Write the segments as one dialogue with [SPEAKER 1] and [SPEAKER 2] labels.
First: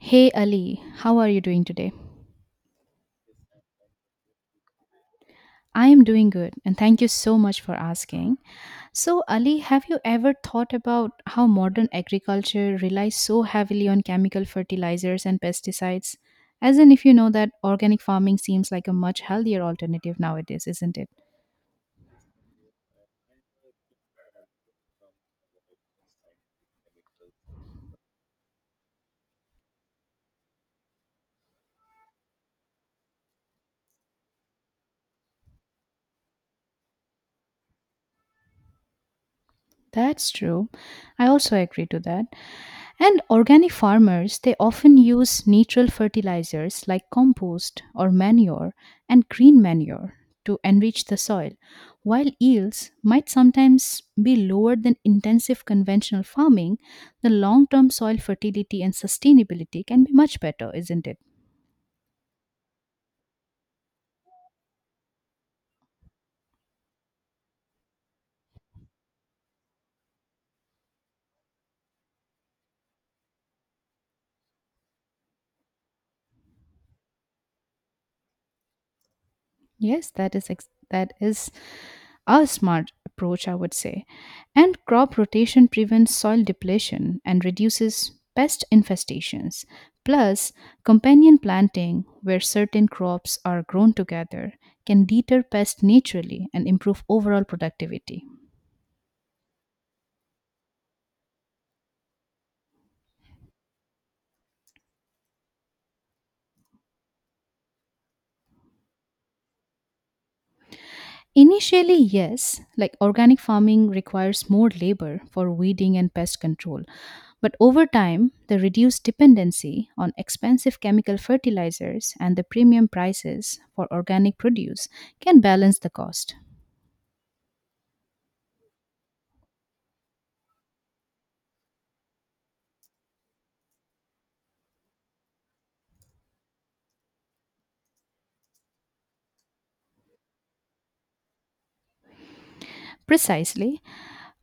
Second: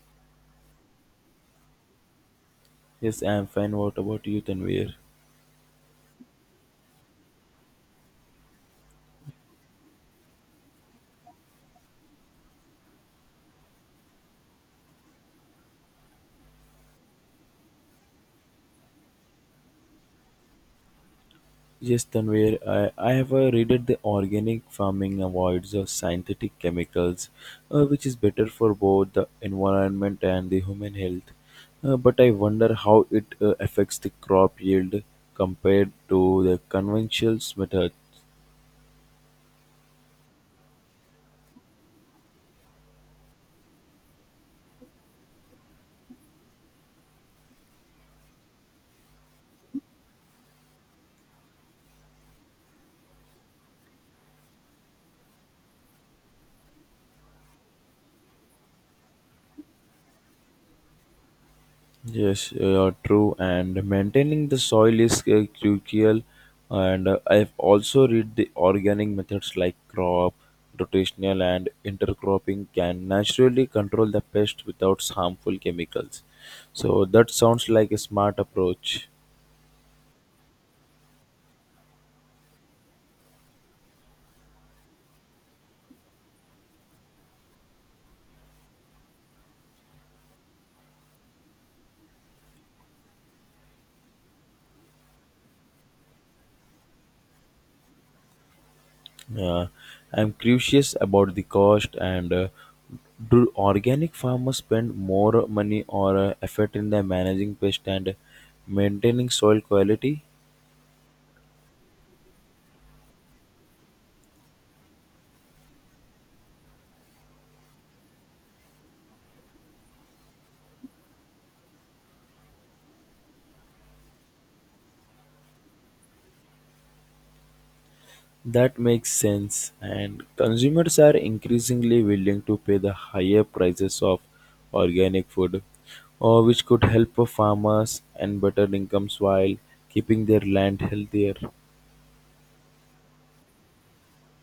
[SPEAKER 1] Hey Ali, how are you doing today?
[SPEAKER 2] Yes, I am fine. What about you, Tanvir?
[SPEAKER 1] I am doing good and thank you so much for asking. So, Ali, have you ever thought about how modern agriculture relies so heavily on chemical fertilizers and pesticides? As in, if you know that organic farming seems like a much healthier alternative nowadays, isn't it?
[SPEAKER 2] Yes, Tanvir, I have read that the organic farming avoids the synthetic chemicals, which is better for both the environment and the human health. But I wonder how it affects the crop yield compared to the conventional methods.
[SPEAKER 1] That's true. I also agree to that. And organic farmers, they often use natural fertilizers like compost or manure and green manure to enrich the soil, while yields might sometimes be lower than intensive conventional farming, the long term soil fertility and sustainability can be much better, isn't it?
[SPEAKER 2] Yes, true. And maintaining the soil is crucial. And I've also read the organic methods like crop, rotational, and intercropping can naturally control the pest without harmful chemicals. So that sounds like a smart approach.
[SPEAKER 1] Yes, that is a smart approach, I would say. And crop rotation prevents soil depletion and reduces pest infestations. Plus, companion planting, where certain crops are grown together, can deter pests naturally and improve overall productivity.
[SPEAKER 2] Yeah, I'm curious about the cost and do organic farmers spend more money or effort in their managing pest and maintaining soil quality?
[SPEAKER 1] Initially, yes, like organic farming requires more labor for weeding and pest control. But over time, the reduced dependency on expensive chemical fertilizers and the premium prices for organic produce can balance the cost.
[SPEAKER 2] That makes sense, and consumers are increasingly willing to pay the higher prices of organic food, which could help farmers and better incomes while keeping their land healthier.
[SPEAKER 1] Precisely.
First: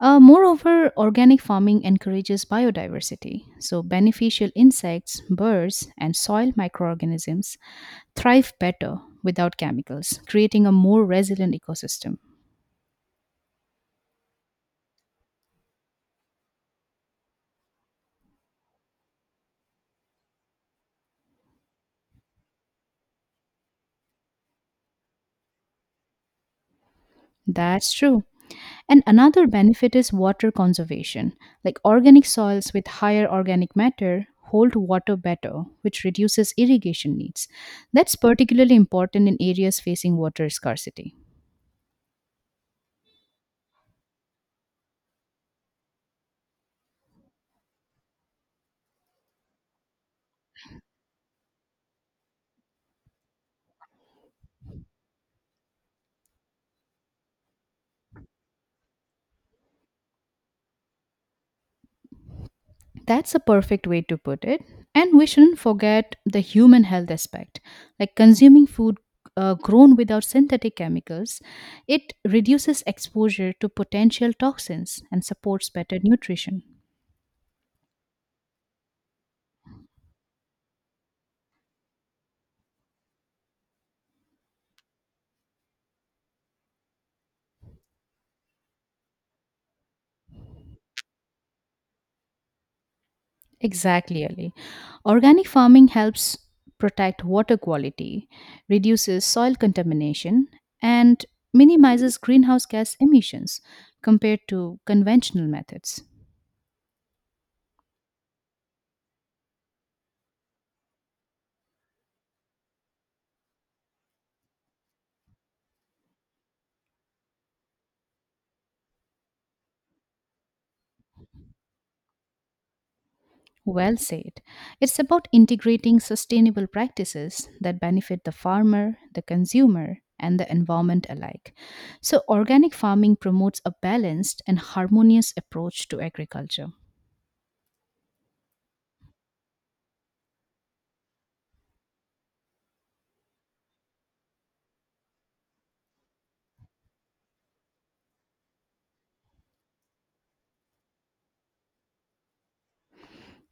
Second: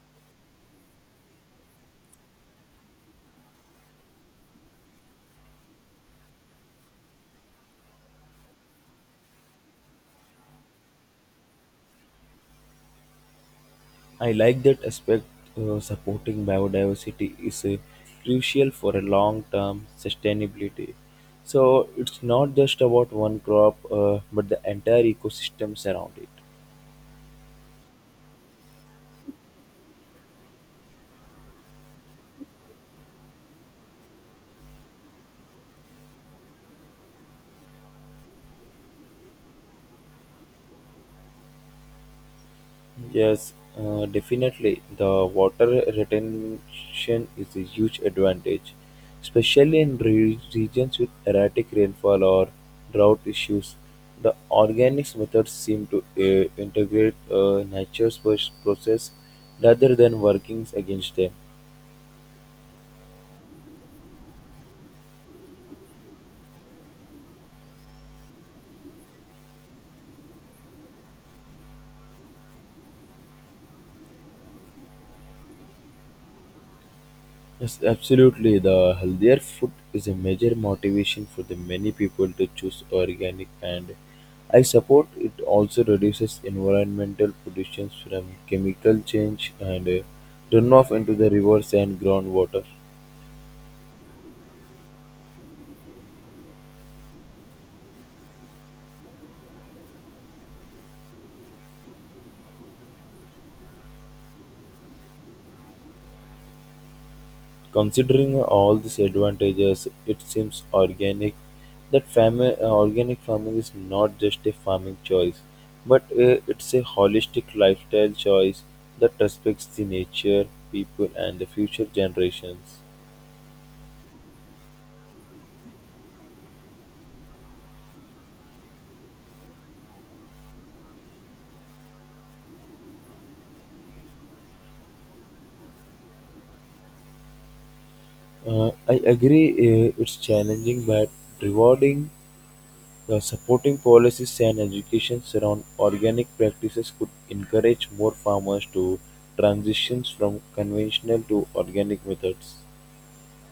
[SPEAKER 1] Moreover, organic farming encourages biodiversity, so beneficial insects, birds, and soil microorganisms thrive better without chemicals, creating a more resilient ecosystem.
[SPEAKER 2] I like that aspect. Supporting biodiversity is crucial for a long-term sustainability. So it's not just about one crop, but the entire ecosystems around it.
[SPEAKER 1] That's true. And another benefit is water conservation. Like organic soils with higher organic matter hold water better, which reduces irrigation needs. That's particularly important in areas facing water scarcity.
[SPEAKER 2] Yes, definitely. The water retention is a huge advantage, especially in regions with erratic rainfall or drought issues. The organics methods seem to integrate nature's process rather than working against them.
[SPEAKER 1] That's a perfect way to put it. And we shouldn't forget the human health aspect. Like consuming food grown without synthetic chemicals, it reduces exposure to potential toxins and supports better nutrition.
[SPEAKER 2] Yes, absolutely. The healthier food is a major motivation for the many people to choose organic, and I support it also reduces environmental pollution from chemical change and runoff into the rivers and groundwater.
[SPEAKER 1] Exactly, Ali. Organic farming helps protect water quality, reduces soil contamination, and minimizes greenhouse gas emissions compared to conventional methods.
[SPEAKER 2] Considering all these advantages, it seems organic farming is not just a farming choice, but it's a holistic lifestyle choice that respects the nature, people, and the future generations.
[SPEAKER 1] Well said. It's about integrating sustainable practices that benefit the farmer, the consumer, and the environment alike. So, organic farming promotes a balanced and harmonious approach to agriculture.
[SPEAKER 2] I agree it's challenging, but rewarding, supporting policies and education around organic practices could encourage more farmers to transitions from conventional to organic methods.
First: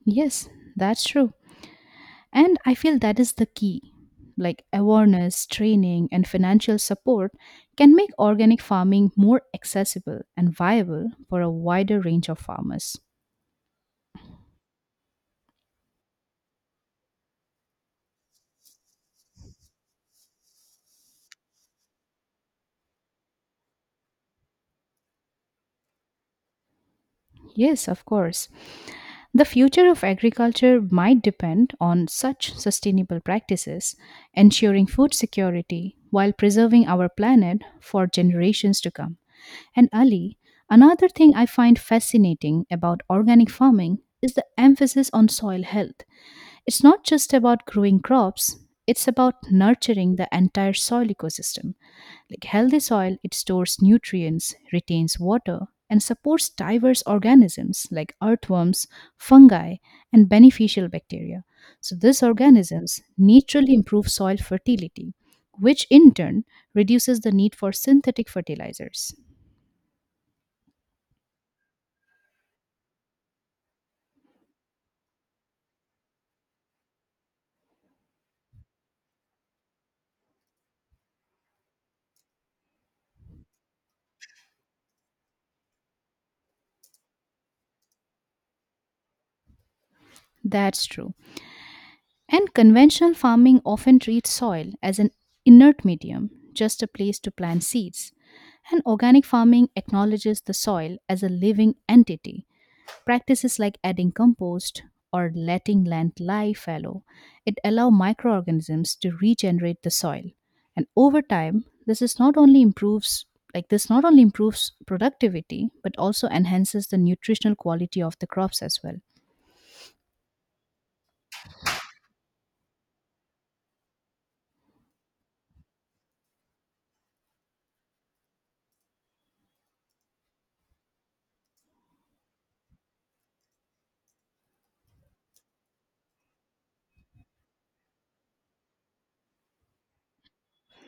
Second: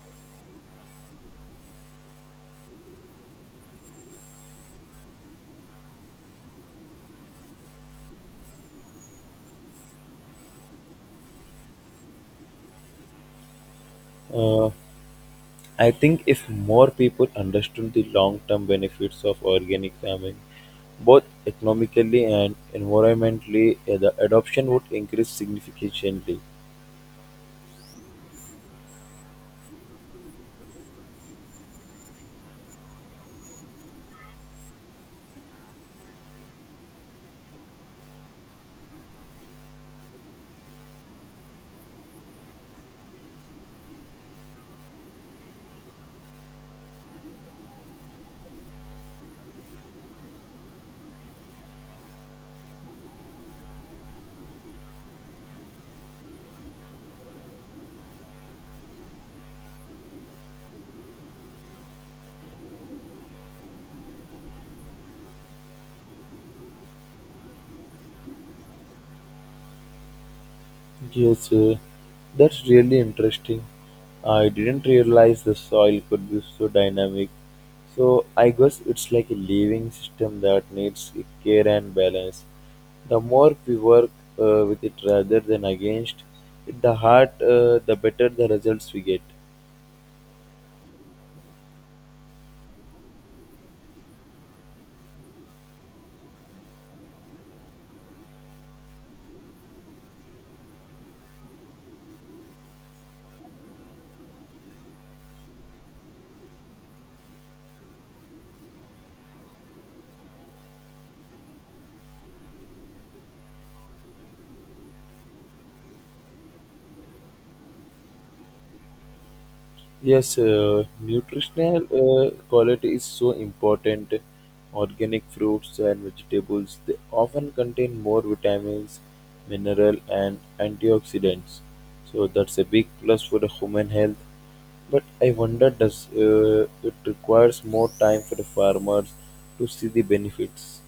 [SPEAKER 1] Yes, that's true. And I feel that is the key. Like awareness, training, and financial support can make organic farming more accessible and viable for a wider range of farmers.
[SPEAKER 2] Uh, I think if more people understood the long term benefits of organic farming, both economically and environmentally, the adoption would increase significantly.
[SPEAKER 1] Yes, of course. The future of agriculture might depend on such sustainable practices, ensuring food security while preserving our planet for generations to come. And Ali, another thing I find fascinating about organic farming is the emphasis on soil health. It's not just about growing crops, it's about nurturing the entire soil ecosystem. Like healthy soil, it stores nutrients, retains water, and supports diverse organisms like earthworms, fungi, and beneficial bacteria. So these organisms naturally improve soil fertility, which in turn reduces the need for synthetic fertilizers.
[SPEAKER 2] Yes, that's really interesting. I didn't realize the soil could be so dynamic. So I guess it's like a living system that needs care and balance. The more we work with it rather than against it, the better the results we get.
[SPEAKER 1] That's true. And conventional farming often treats soil as an inert medium, just a place to plant seeds. And organic farming acknowledges the soil as a living entity. Practices like adding compost or letting land lie fallow, it allow microorganisms to regenerate the soil. And over time, this not only improves productivity but also enhances the nutritional quality of the crops as well.
[SPEAKER 2] Yes, nutritional quality is so important. Organic fruits and vegetables, they often contain more vitamins, mineral, and antioxidants. So that's a big plus for the human health. But I wonder, does it requires more time for the farmers to see the benefits?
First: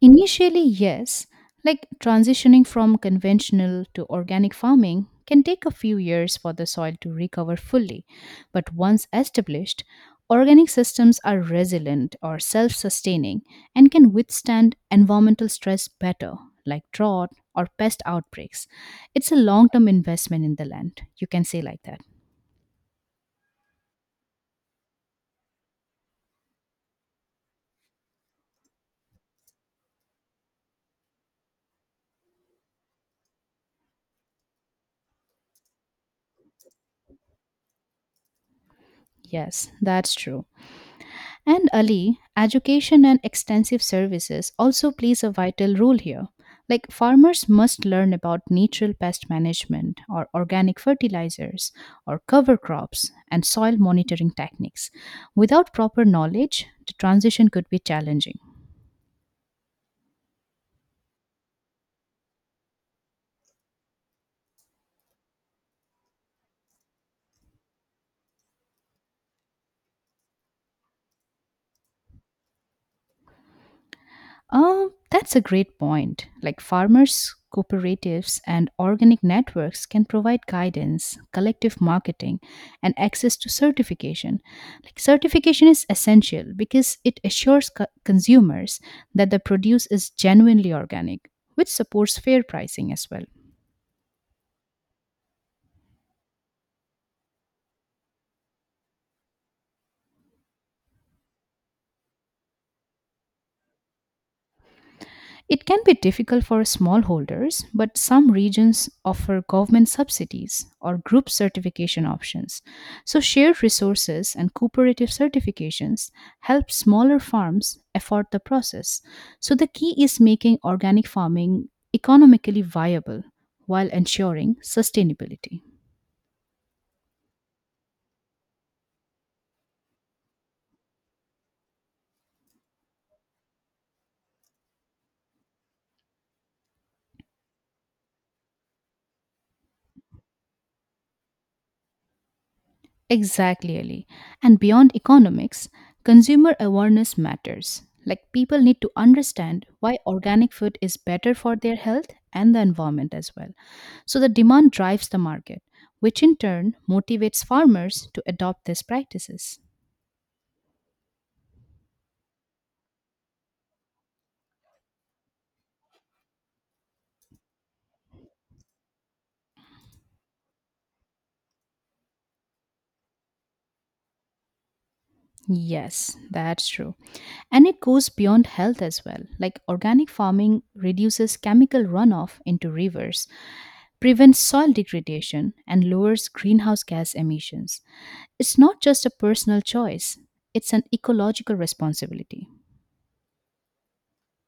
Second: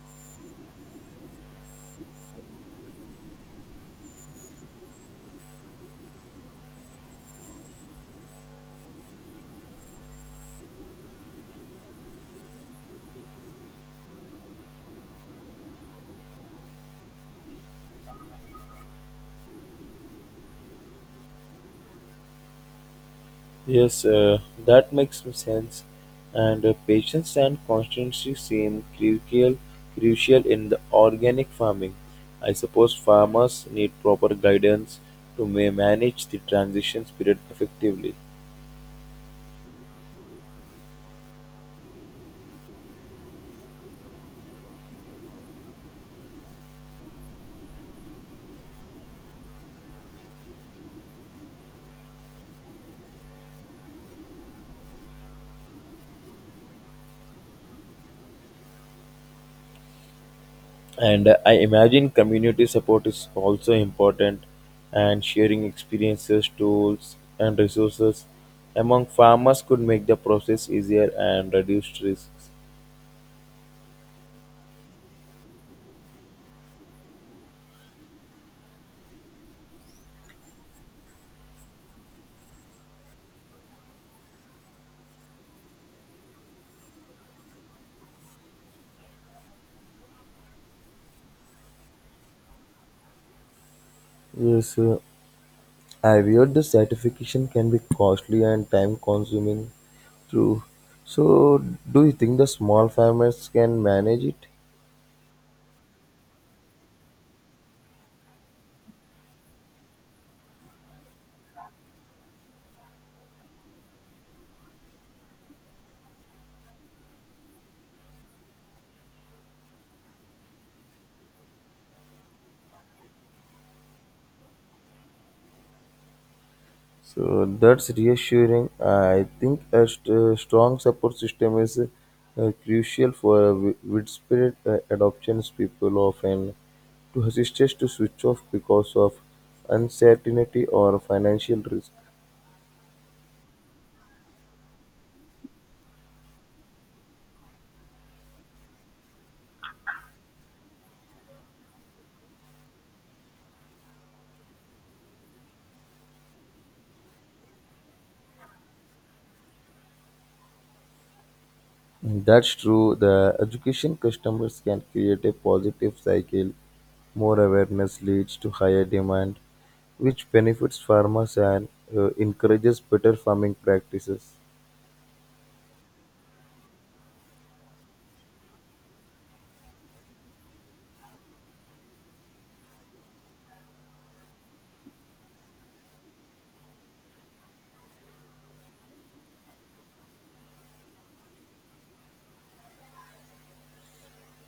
[SPEAKER 1] Initially, yes, like transitioning from conventional to organic farming can take a few years for the soil to recover fully, but once established, organic systems are resilient or self sustaining and can withstand environmental stress better, like drought or pest outbreaks. It's a long term investment in the land, you can say like that.
[SPEAKER 2] Yes, that makes sense. And patience and constancy seem crucial, crucial in the organic farming. I suppose farmers need proper guidance to manage the transition period effectively.
[SPEAKER 1] Yes, that's true. And Ali, education and extensive services also plays a vital role here. Like farmers must learn about natural pest management or organic fertilizers or cover crops and soil monitoring techniques. Without proper knowledge, the transition could be challenging.
[SPEAKER 2] And I imagine community support is also important, and sharing experiences, tools, and resources among farmers could make the process easier and reduce risks.
[SPEAKER 1] That's a great point. Like farmers, cooperatives, and organic networks can provide guidance, collective marketing, and access to certification. Like certification is essential because it assures consumers that the produce is genuinely organic, which supports fair pricing as well.
[SPEAKER 2] Yes, I've heard the certification can be costly and time consuming too. So, do you think the small farmers can manage it?
[SPEAKER 1] It can be difficult for smallholders, but some regions offer government subsidies or group certification options. So, shared resources and cooperative certifications help smaller farms afford the process. So, the key is making organic farming economically viable while ensuring sustainability.
[SPEAKER 2] So, that's reassuring. I think a strong support system is crucial for a widespread adoption. People often to hesitate to switch off because of uncertainty or financial risk.
[SPEAKER 1] Exactly, Ali. And beyond economics, consumer awareness matters. Like people need to understand why organic food is better for their health and the environment as well. So the demand drives the market, which in turn motivates farmers to adopt these practices.
[SPEAKER 2] That's true. The education customers can create a positive cycle. More awareness leads to higher demand, which benefits farmers and encourages better farming practices.
[SPEAKER 1] Yes, that's true. And it goes beyond health as well. Like organic farming reduces chemical runoff into rivers, prevents soil degradation, and lowers greenhouse gas emissions. It's not just a personal choice, it's an ecological responsibility.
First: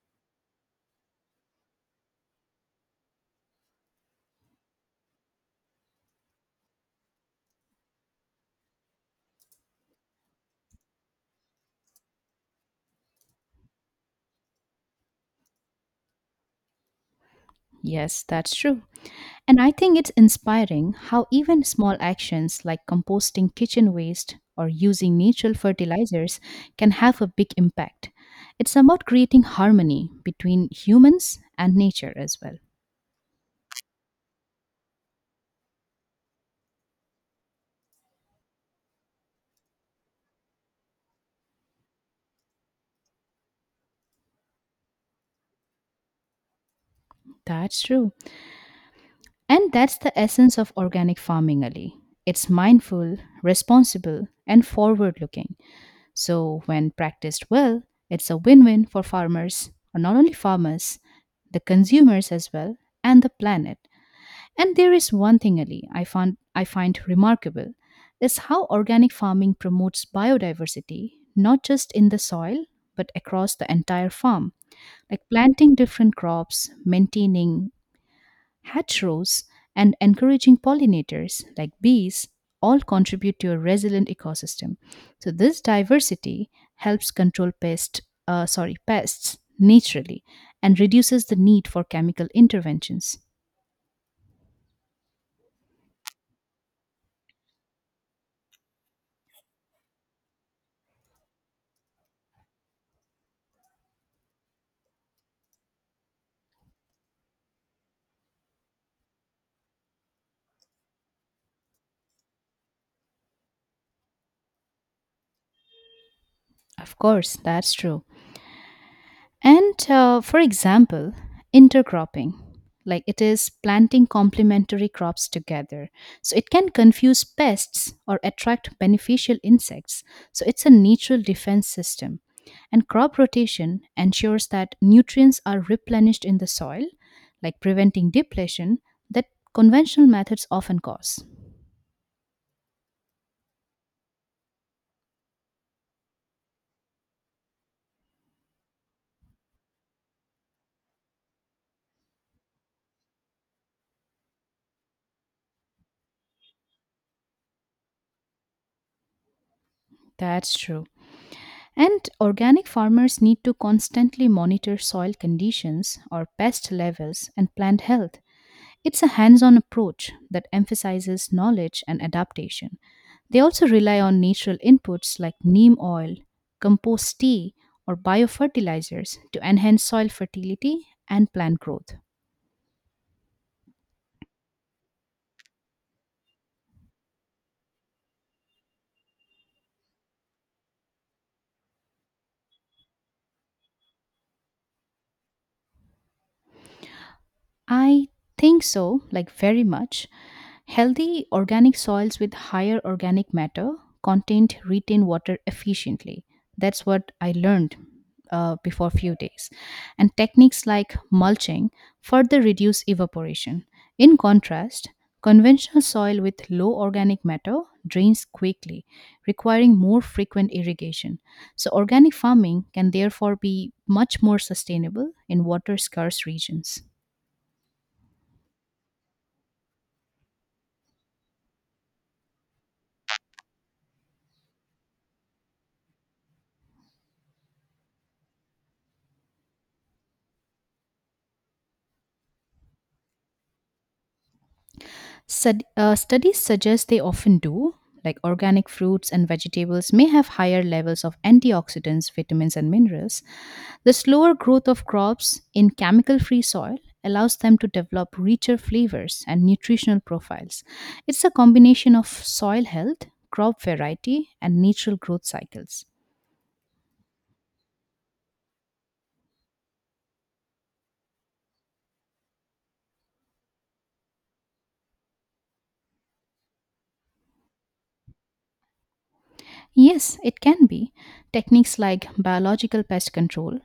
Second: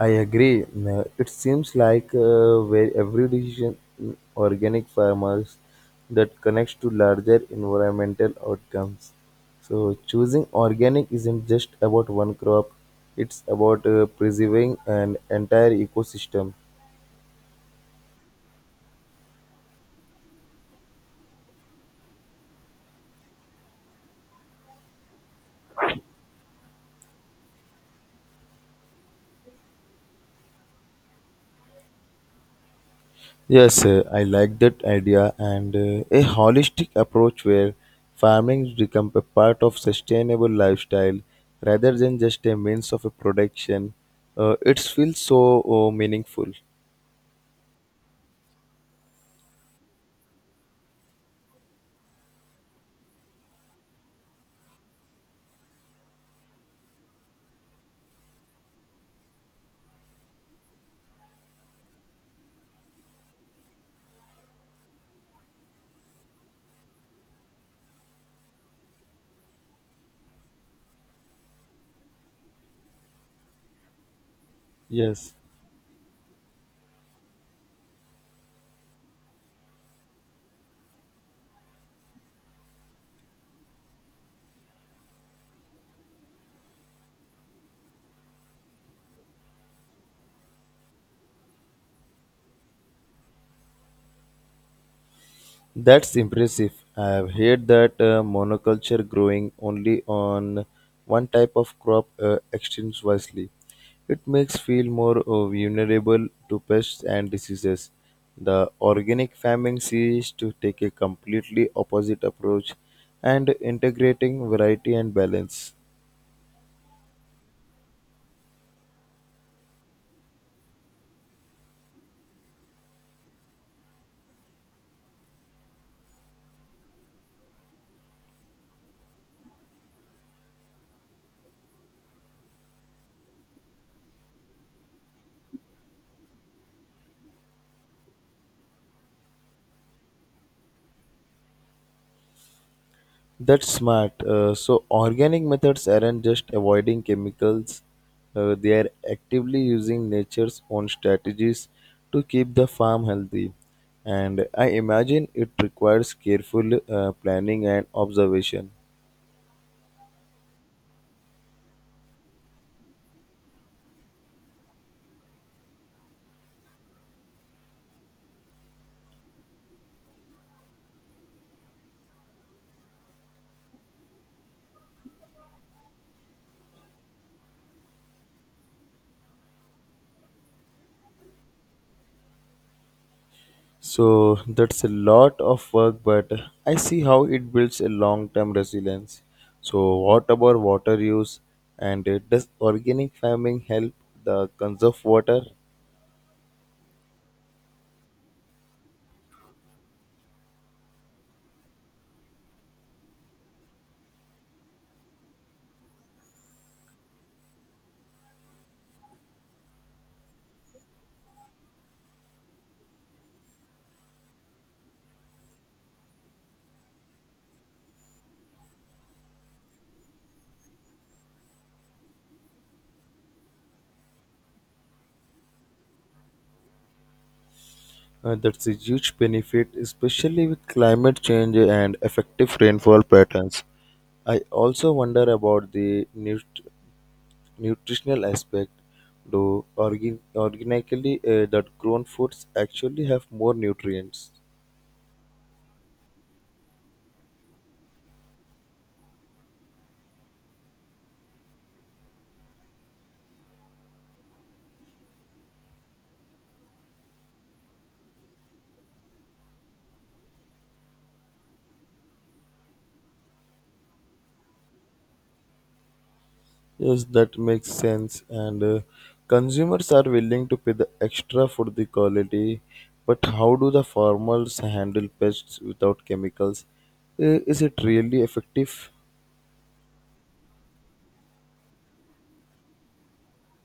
[SPEAKER 2] I agree. It seems like where every decision in organic farmers that connects to larger environmental outcomes. So choosing organic isn't just about one crop; it's about preserving an entire ecosystem.
[SPEAKER 1] Yes, that's true. And I think it's inspiring how even small actions like composting kitchen waste or using natural fertilizers can have a big impact. It's about creating harmony between humans and nature as well.
[SPEAKER 2] Yes, I like that idea, and a holistic approach where farming becomes a part of sustainable lifestyle rather than just a means of a production. It feels so meaningful.
[SPEAKER 1] That's true. And that's the essence of organic farming, Ali. It's mindful, responsible, and forward looking. So, when practiced well, it's a win win for farmers, or not only farmers, the consumers as well, and the planet. And there is one thing, Ali, I find remarkable is how organic farming promotes biodiversity, not just in the soil, but across the entire farm. Like
[SPEAKER 2] Yes.
[SPEAKER 1] planting different crops, maintaining Hatch and encouraging pollinators like bees all contribute to a resilient ecosystem. So this diversity helps control pests naturally and reduces the need for chemical interventions.
[SPEAKER 2] That's impressive. I have heard that monoculture growing only on one type of crop extends wisely. It makes feel more vulnerable to pests and diseases. The organic farming seems to take a completely opposite approach and integrating variety and balance.
[SPEAKER 1] Of course, that's true. And for example, intercropping, like it is planting complementary crops together. So it can confuse pests or attract beneficial insects. So it's a natural defense system. And crop rotation ensures that nutrients are replenished in the soil, like preventing depletion that conventional methods often cause.
[SPEAKER 2] That's smart. So organic methods aren't just avoiding chemicals, they are actively using nature's own strategies to keep the farm healthy. And I imagine it requires careful planning and observation.
[SPEAKER 1] That's true. And organic farmers need to constantly monitor soil conditions or pest levels and plant health. It's a hands on approach that emphasizes knowledge and adaptation. They also rely on natural inputs like neem oil, compost tea, or biofertilizers to enhance soil fertility and plant growth.
[SPEAKER 2] So that's a lot of work, but I see how it builds a long term resilience. So, what about water use? And does organic farming help the conserve water?
[SPEAKER 1] I think so, like very much. Healthy organic soils with higher organic matter content retain water efficiently. That's what I learned before few days. And techniques like mulching further reduce evaporation. In contrast, conventional soil with low organic matter drains quickly, requiring more frequent irrigation. So, organic farming can therefore be much more sustainable in water scarce regions.
[SPEAKER 2] That's a huge benefit, especially with climate change and effective rainfall patterns. I also wonder about the nutritional aspect. Do organically that grown foods actually have more nutrients?
[SPEAKER 1] Studies suggest they often do, like organic fruits and vegetables may have higher levels of antioxidants, vitamins, and minerals. The slower growth of crops in chemical free soil allows them to develop richer flavors and nutritional profiles. It's a combination of soil health, crop variety, and natural growth cycles.
[SPEAKER 2] Yes, that makes sense. And consumers are willing to pay the extra for the quality. But how do the farmers handle pests without chemicals? Is it really effective?
[SPEAKER 1] Yes, it can be. Techniques like biological pest control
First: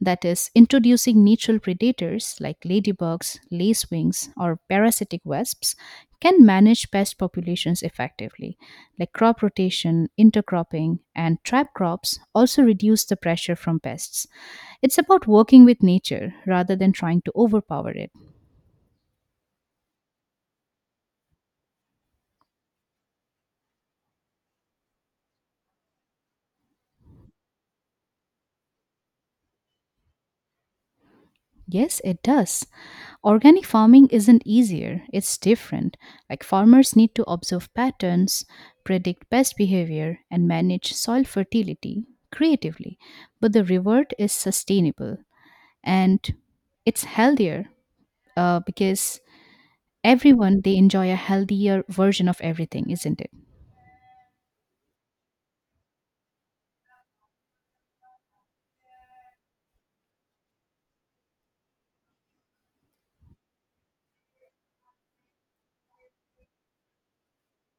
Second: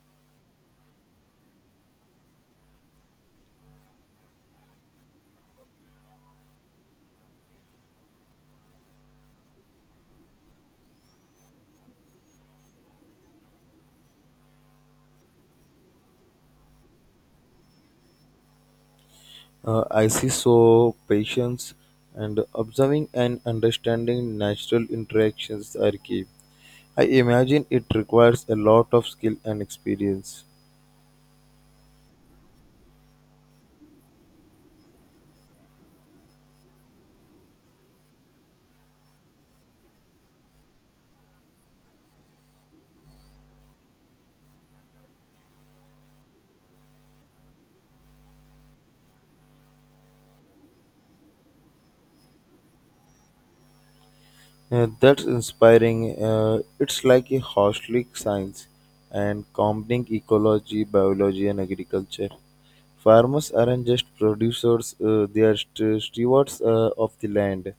[SPEAKER 1] that is, introducing natural predators like ladybugs, lacewings, or parasitic wasps can manage pest populations effectively. Like crop rotation, intercropping, and trap crops also reduce the pressure from pests. It's about working with nature rather than trying to overpower it.
[SPEAKER 2] I see, so patience and observing and understanding natural interactions are key. I imagine it requires a lot of skill and experience.
[SPEAKER 1] Yes, it does. Organic farming isn't easier, it's different. Like farmers need to observe patterns, predict pest behavior, and manage soil fertility creatively. But the reward is sustainable and it's healthier because everyone they enjoy a healthier version of everything, isn't it?
[SPEAKER 2] That's inspiring. It's like a holistic science and combining ecology, biology, and agriculture. Farmers aren't just producers, they are stewards of the land.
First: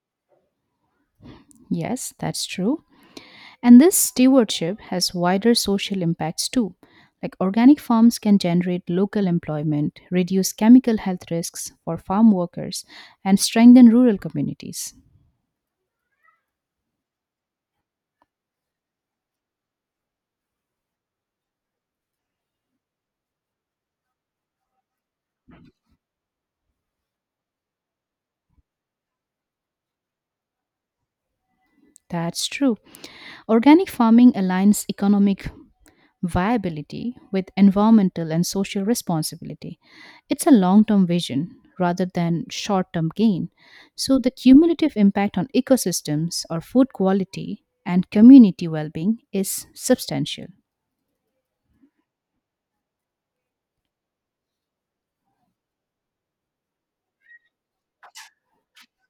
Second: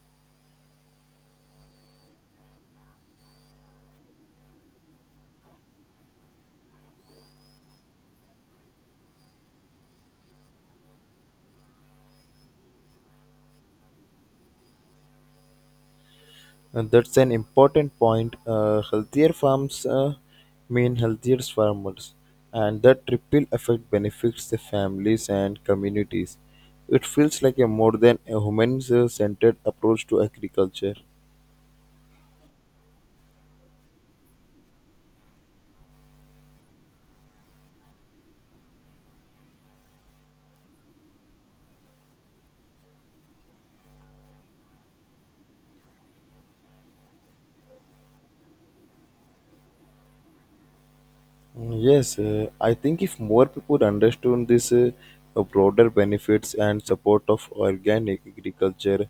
[SPEAKER 1] Yes, that's true. And this stewardship has wider social impacts too. Like organic farms can generate local employment, reduce chemical health risks for farm workers, and strengthen rural communities.
[SPEAKER 2] And that's an important point. Healthier farms mean healthier farmers, and that triple effect benefits the families and communities. It feels like a more than a human-centered approach to agriculture.
[SPEAKER 1] That's true. Organic farming aligns economic viability with environmental and social responsibility. It's a long term vision rather than short term gain. So, the cumulative impact on ecosystems or food quality and community well being is substantial.
[SPEAKER 2] Mm, yes, I think if more people understood this broader benefits and support of organic agriculture, you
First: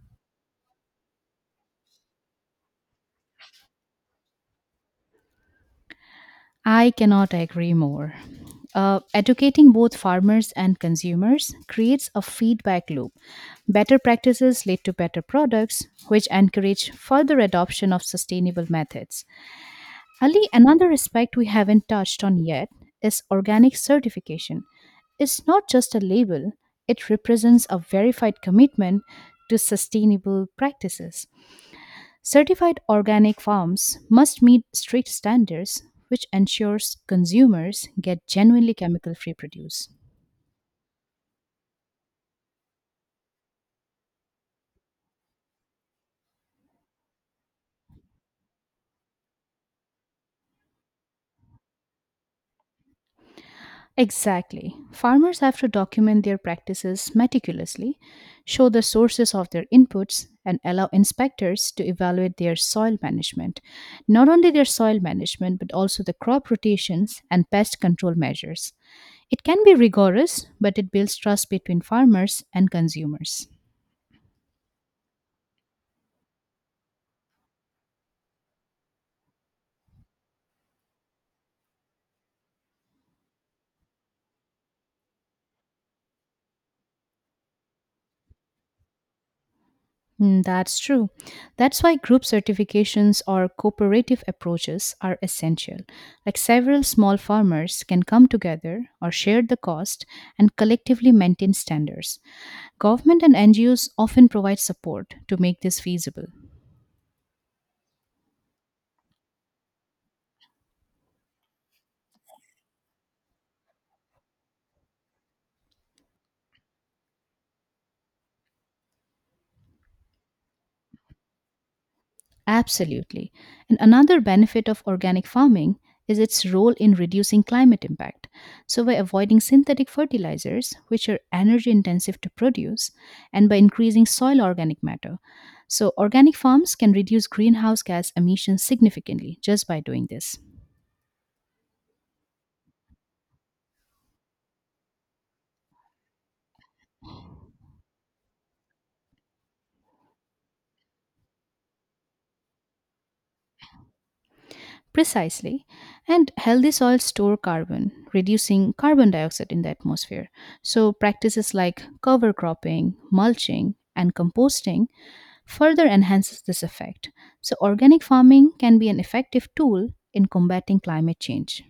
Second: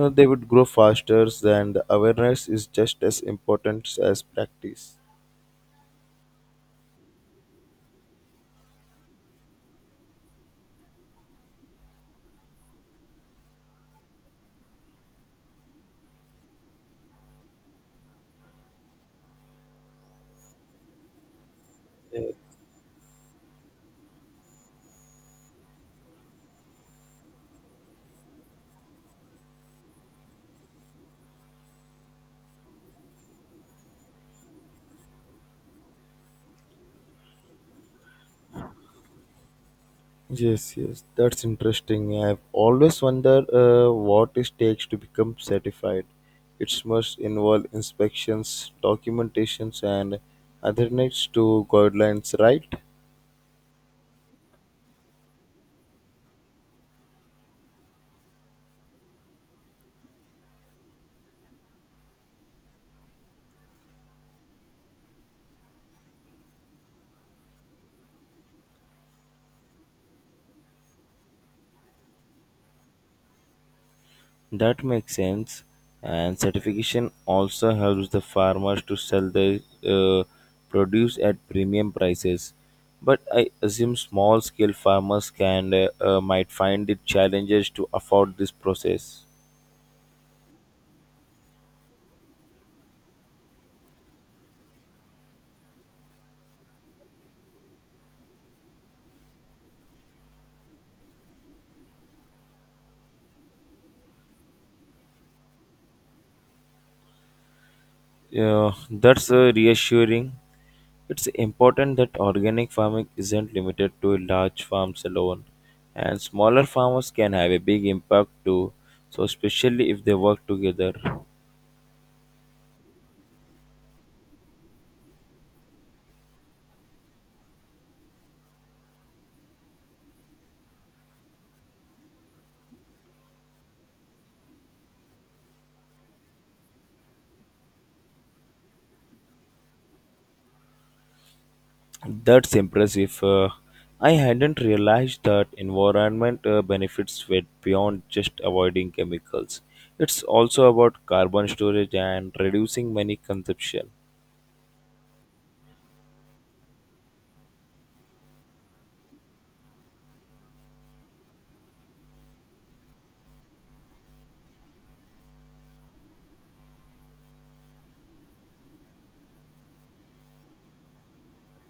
[SPEAKER 2] know, they would grow faster, and the awareness is just as important as practice.
[SPEAKER 1] I cannot agree more. Educating both farmers and consumers creates a feedback loop. Better practices lead to better products, which encourage further adoption of sustainable methods. Ali, another aspect we haven't
[SPEAKER 2] Yeah.
[SPEAKER 1] touched on yet is organic certification. It's not just a label, it represents a verified commitment to sustainable practices. Certified organic farms must meet strict standards, which ensures consumers get genuinely chemical free produce.
[SPEAKER 2] Yes, yes, that's interesting. I've always wondered what it takes to become certified. It must involve inspections, documentations, and adherence to guidelines, right?
[SPEAKER 1] Exactly. Farmers have to document their practices meticulously, show the sources of their inputs, and allow inspectors to evaluate their soil management. Not only their soil management, but also the crop rotations and pest control measures. It can be rigorous, but it builds trust between farmers and consumers.
[SPEAKER 2] That makes sense. And certification also helps the farmers to sell their uh, produce at premium prices. But I assume small scale farmers can might find it challenges to afford this process.
[SPEAKER 1] Mm, that's true. That's why group certifications or cooperative approaches are essential. Like several small farmers can come together or share the cost and collectively maintain standards. Government and NGOs often provide support to make this feasible.
[SPEAKER 2] Yeah, that's reassuring. It's important that organic farming isn't limited to large farms alone, and smaller farmers can have a big impact too. So, especially if they work together,
[SPEAKER 1] Absolutely. And another benefit of organic farming is its role in reducing climate impact. So, by avoiding synthetic fertilizers, which are energy intensive to produce, and by increasing soil organic matter. So, organic farms can reduce greenhouse gas emissions significantly just by doing this.
[SPEAKER 2] that's impressive. I hadn't realized that environment benefits went beyond just avoiding chemicals. It's also about carbon storage and reducing money consumption.
[SPEAKER 1] Precisely. And healthy soils store carbon, reducing carbon dioxide in the atmosphere. So, practices like cover cropping, mulching, and composting further enhances this effect. So, organic farming can be an effective tool in combating climate change.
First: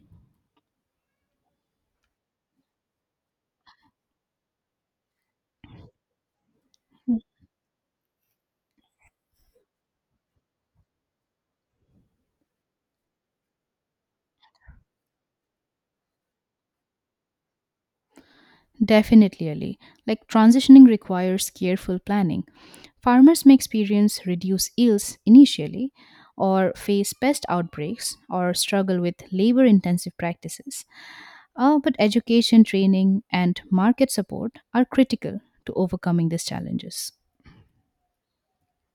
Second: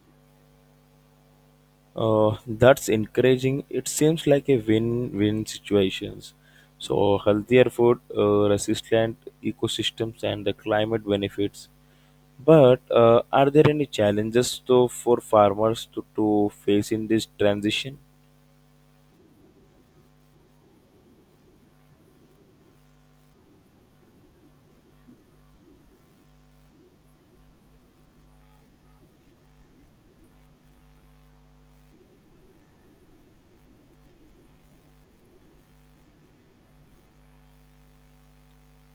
[SPEAKER 2] That's encouraging. It seems like a win-win situations. So healthier food, resistant ecosystems, and the climate benefits. But are there any challenges though for farmers to face in this transition?
[SPEAKER 1] Definitely, Ali. Like transitioning requires careful planning. Farmers may experience reduced yields initially, or face pest outbreaks, or struggle with labor intensive practices. But education, training, and market support are critical to overcoming these challenges.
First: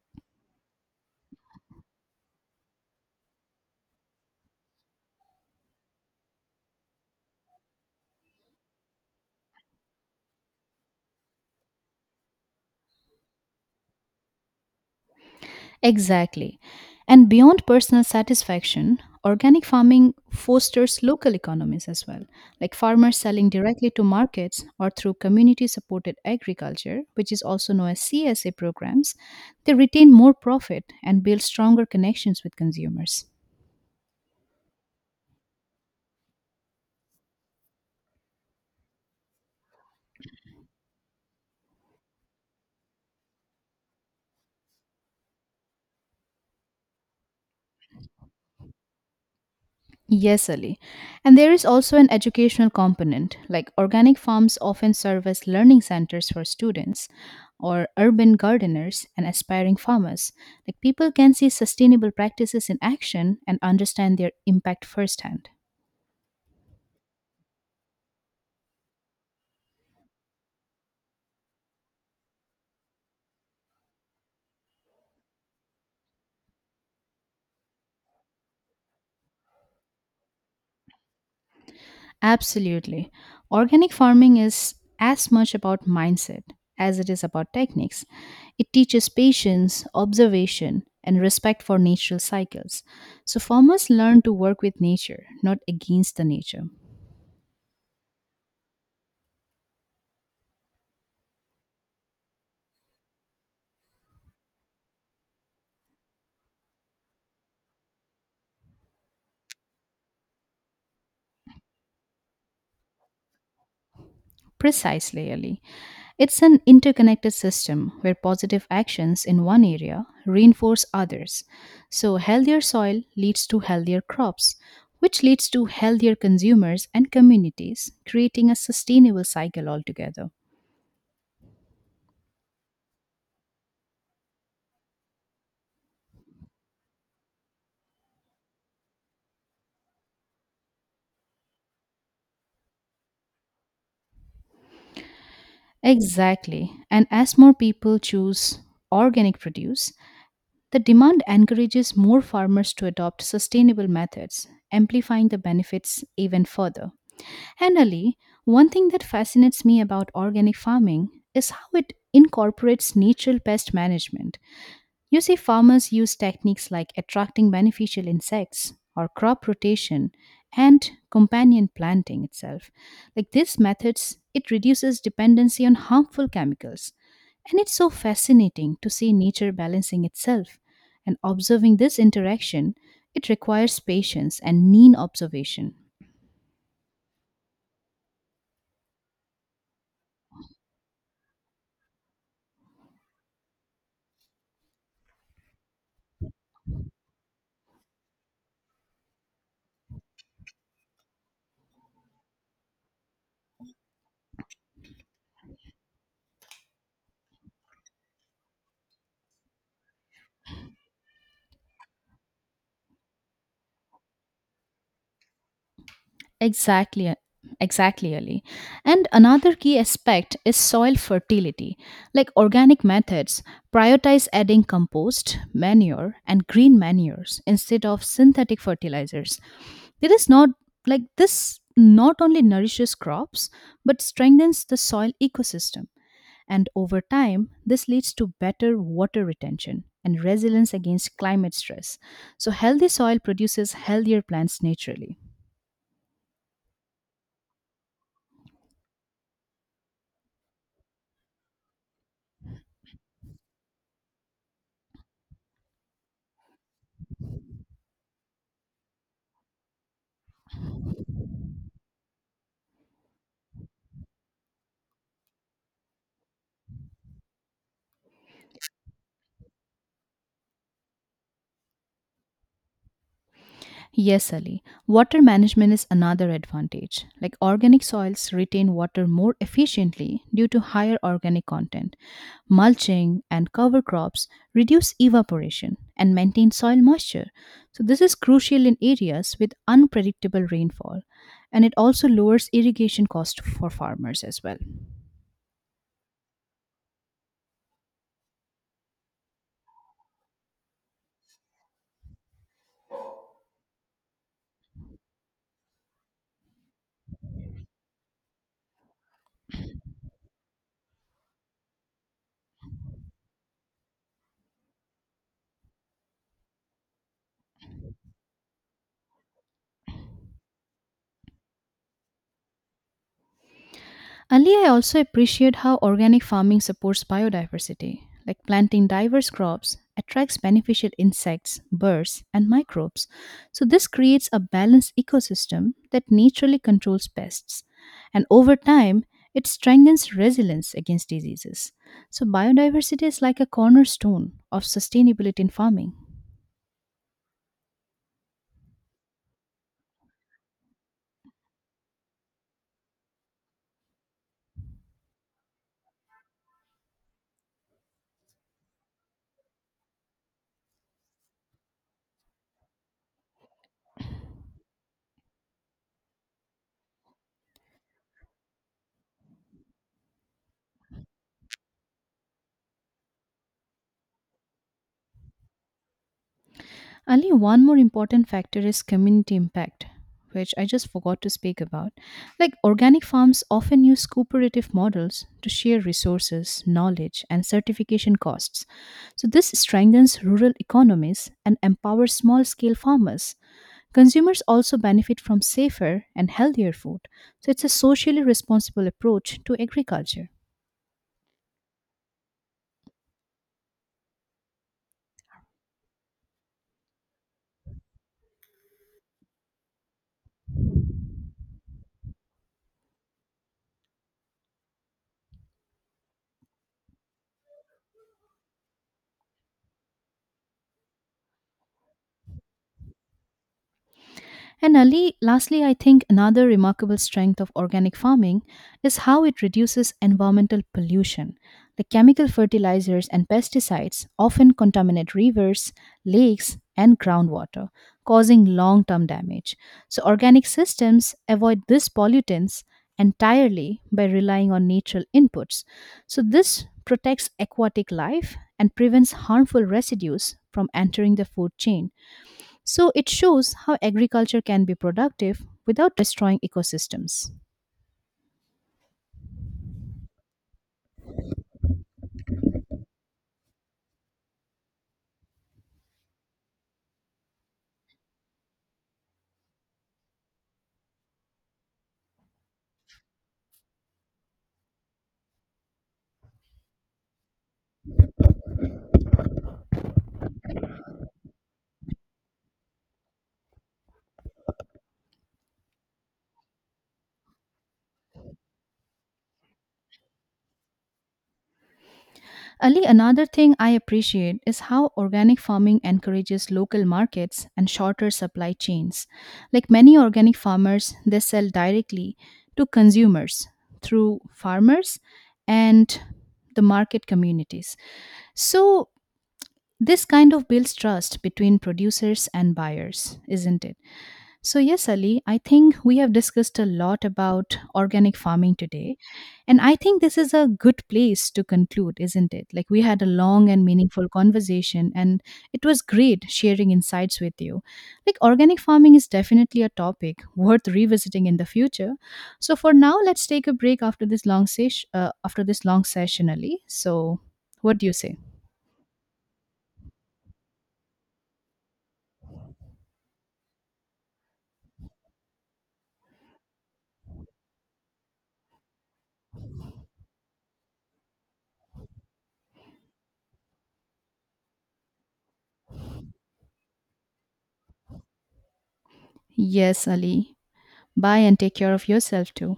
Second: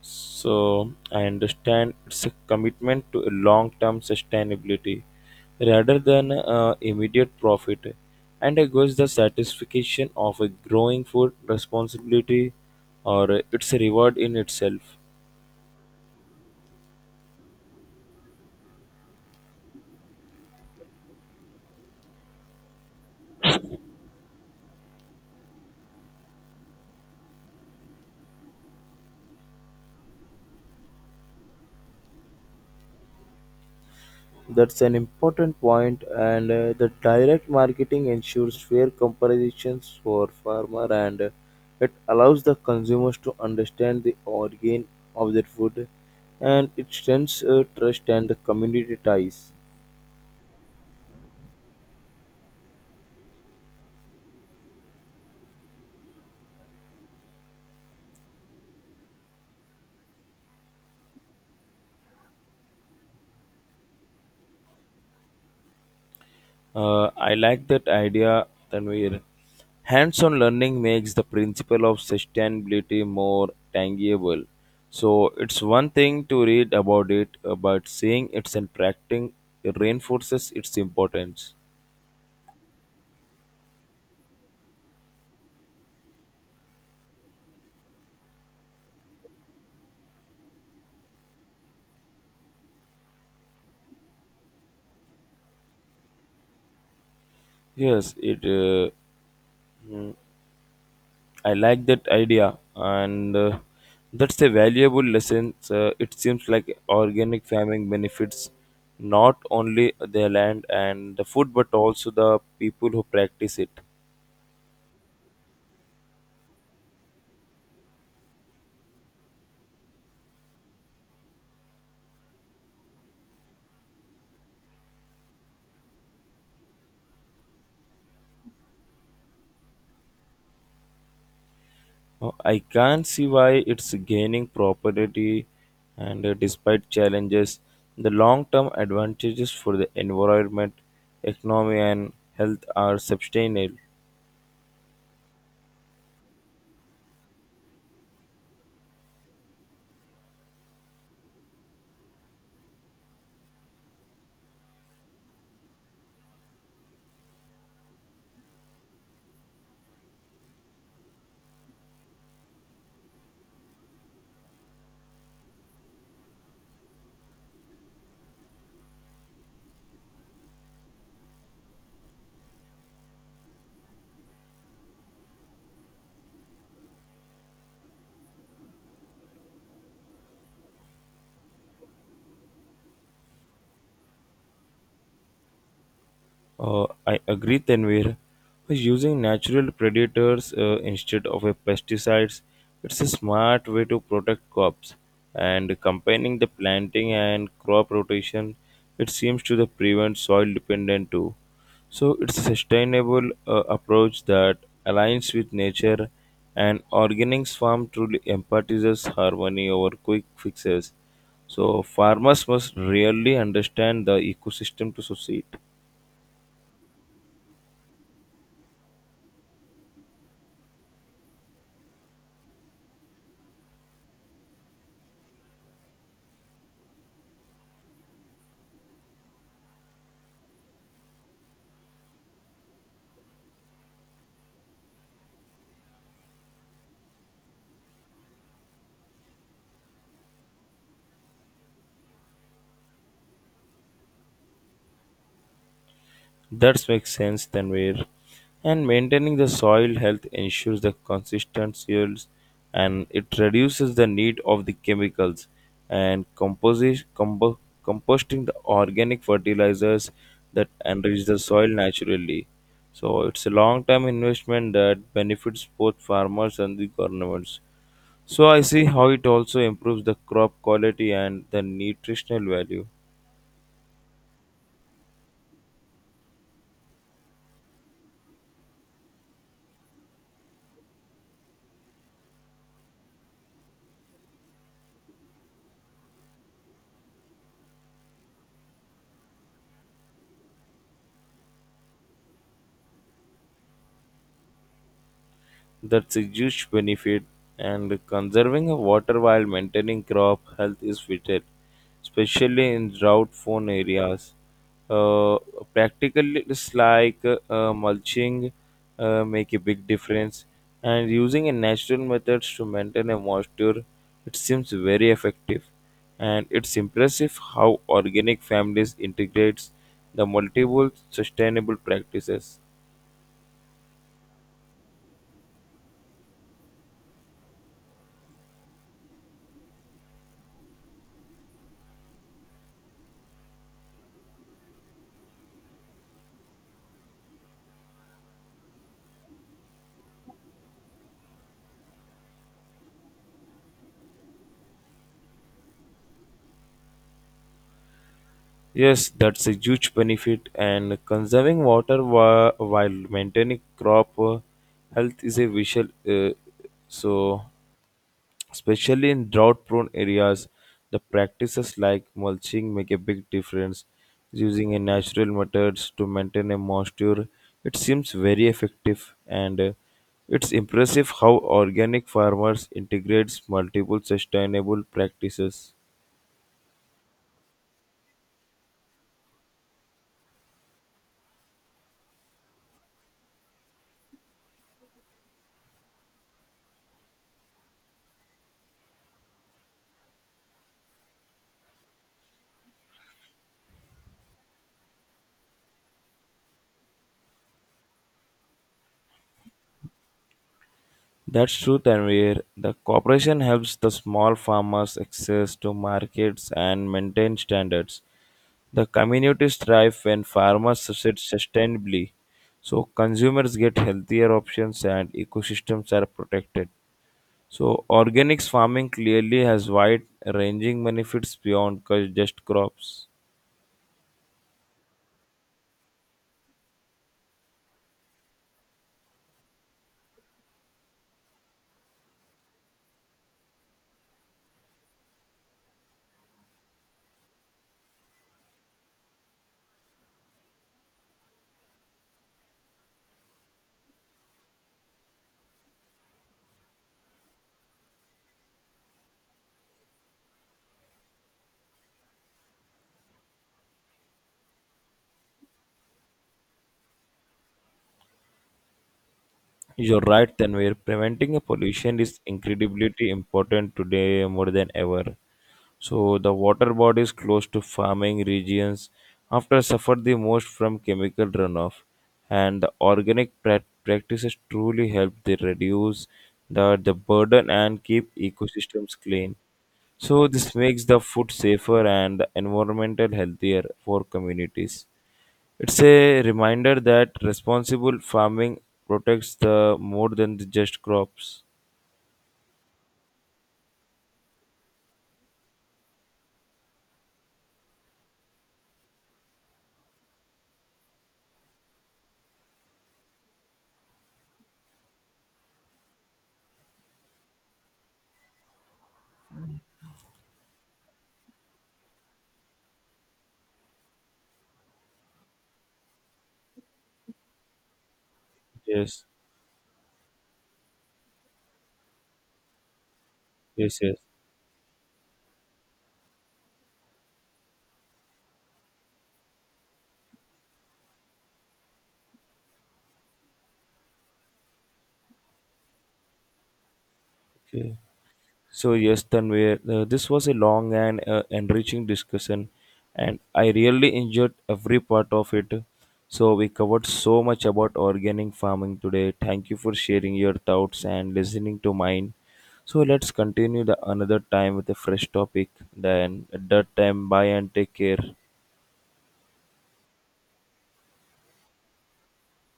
[SPEAKER 2] So I understand it's a commitment to a long-term sustainability rather than immediate profit. And I guess the satisfaction of a growing food responsibility or it's a reward in itself.
[SPEAKER 1] Exactly. And beyond personal satisfaction, organic farming fosters local economies as well, like farmers selling directly to markets or through community supported agriculture, which is also known as CSA programs. They retain more profit and build stronger connections with consumers.
[SPEAKER 2] That's an important point, and the direct marketing ensures fair comparisons for farmer, and it allows the consumers to understand the origin of their food, and it strengthens trust and the community ties.
[SPEAKER 1] Yes, Ali. And there is also an educational component, like organic farms often serve as learning centers for students or urban gardeners and aspiring farmers. Like people can see sustainable practices in action and understand their impact firsthand.
[SPEAKER 2] I like that idea, Tanvir. Hands on learning makes the principle of sustainability more tangible. So it's one thing to read about it, but seeing it and practicing reinforces its importance.
[SPEAKER 1] Absolutely. Organic farming is as much about mindset as it is about techniques. It teaches patience, observation, and respect for natural cycles. So farmers learn to work with nature, not against the nature.
[SPEAKER 2] Yes, it. I like that idea, and that's a valuable lesson. So it seems like organic farming benefits not only the land and the food, but also the people who practice it.
[SPEAKER 1] Precisely, Ali. It's an interconnected system where positive actions in one area reinforce others. So, healthier soil leads to healthier crops, which leads to healthier consumers and communities, creating a sustainable cycle altogether.
[SPEAKER 2] I can not see why it's gaining property and despite challenges, the long-term advantages for the environment, economy and health are substantial.
[SPEAKER 1] Exactly. And as more people choose organic produce, the demand encourages more farmers to adopt sustainable methods, amplifying the benefits even further. And Ali, one thing that fascinates me about organic farming is how it incorporates natural pest management. You see, farmers use techniques like attracting beneficial insects or crop rotation and companion planting itself. Like these methods, it reduces dependency on harmful chemicals. And it's so fascinating to see nature balancing itself. And observing this interaction, it requires patience and keen observation.
[SPEAKER 2] I agree, Tanvir. But using natural predators instead of pesticides, it's a smart way to protect crops. And combining the planting and crop rotation, it seems to the prevent soil dependent too. So it's a sustainable approach that aligns with nature, and organics farm truly emphasizes harmony over quick fixes. So farmers must really understand the ecosystem to succeed.
[SPEAKER 1] Exactly, exactly, Ali. And another key aspect is soil fertility. Like organic methods, prioritize adding compost, manure, and green manures instead of synthetic fertilizers. There is not like this not only nourishes crops but strengthens the soil ecosystem. And over time, this leads to better water retention and resilience against climate stress. So, healthy soil produces healthier plants naturally.
[SPEAKER 2] That makes sense than where. And maintaining the soil health ensures the consistent yields, and it reduces the need of the chemicals, and composting the organic fertilizers that enrich the soil naturally. So it's a long term investment that benefits both farmers and the governments. So I see how it also improves the crop quality and the nutritional value.
[SPEAKER 1] Yes, Ali. Water management is another advantage. Like organic soils retain water more efficiently due to higher organic content. Mulching and cover crops reduce evaporation and maintain soil moisture. So, this is crucial in areas with unpredictable rainfall and it also lowers irrigation cost for farmers as well.
[SPEAKER 2] That's a huge benefit, and conserving water while maintaining crop health is vital, especially in drought prone areas. Uh, Practically, it's like mulching make a big difference, and using a natural methods to maintain a moisture, it seems very effective, and it's impressive how organic families integrates the multiple sustainable practices.
[SPEAKER 1] Ali, I also appreciate how organic farming supports biodiversity, like planting diverse crops attracts beneficial insects, birds, and microbes. So, this creates a balanced ecosystem that naturally controls pests. And over time, it strengthens resilience against diseases. So, biodiversity is like a cornerstone of sustainability in farming.
[SPEAKER 2] Yes, that's a huge benefit, and conserving while maintaining crop health is a visual. So, especially in drought-prone areas, the practices like mulching make a big difference. Using a natural methods to maintain a moisture, it seems very effective, and it's impressive how organic farmers integrates multiple sustainable practices.
[SPEAKER 1] Ali, one more important factor is community impact, which I just forgot to speak about. Like organic farms often use cooperative models to share resources, knowledge, and certification costs. So, this strengthens rural economies and empowers small scale farmers. Consumers also benefit from safer and healthier food. So, it's a socially responsible approach to agriculture.
[SPEAKER 2] That's true, Tanvir. The cooperation helps the small farmers access to markets and maintain standards. The communities thrive when farmers succeed sustainably, so consumers get healthier options and ecosystems are protected. So, organics farming clearly has wide ranging benefits beyond just crops.
[SPEAKER 1] And Ali, lastly, I think another remarkable strength of organic farming is how it reduces environmental pollution. The chemical fertilizers and pesticides often contaminate rivers, lakes, and groundwater, causing long term damage. So, organic systems avoid these pollutants entirely by relying on natural inputs. So, this protects aquatic life and prevents harmful residues from entering the food chain. So it shows how agriculture can be productive without destroying ecosystems.
[SPEAKER 2] You're right, Tanvir. Preventing a pollution is incredibly important today more than ever. So the water bodies close to farming regions after suffered the most from chemical runoff, and the organic practices truly help to reduce the burden and keep ecosystems clean. So this makes the food safer and the environmental healthier for communities. It's a reminder that responsible farming protects the more than the just crops.
[SPEAKER 1] Ali, another thing I appreciate is how organic farming encourages local markets and shorter supply chains. Like many organic farmers, they sell directly to consumers through farmers and the market communities. So this kind of builds trust between producers and buyers, isn't it? So, yes, Ali, I think we have discussed a lot about organic farming today.
[SPEAKER 2] Yes,
[SPEAKER 1] And I think this is a good place to conclude, isn't it? Like, we had a long and
[SPEAKER 2] yes, yes.
[SPEAKER 1] meaningful conversation, and it was great sharing insights with you. Like, organic farming is definitely a topic worth revisiting in the future. So, for now, let's take a break after this long, after this long session, Ali. So, what
[SPEAKER 2] Okay.
[SPEAKER 1] do you say?
[SPEAKER 2] So yes, Tanvir, this was a long and enriching discussion, and I really enjoyed every part of it. So we covered so much about organic farming today. Thank you for sharing your thoughts and listening to mine. So let's continue the another time with a fresh topic. Then at that time, bye and take care.
[SPEAKER 1] Yes, Ali. Bye and take care of yourself too.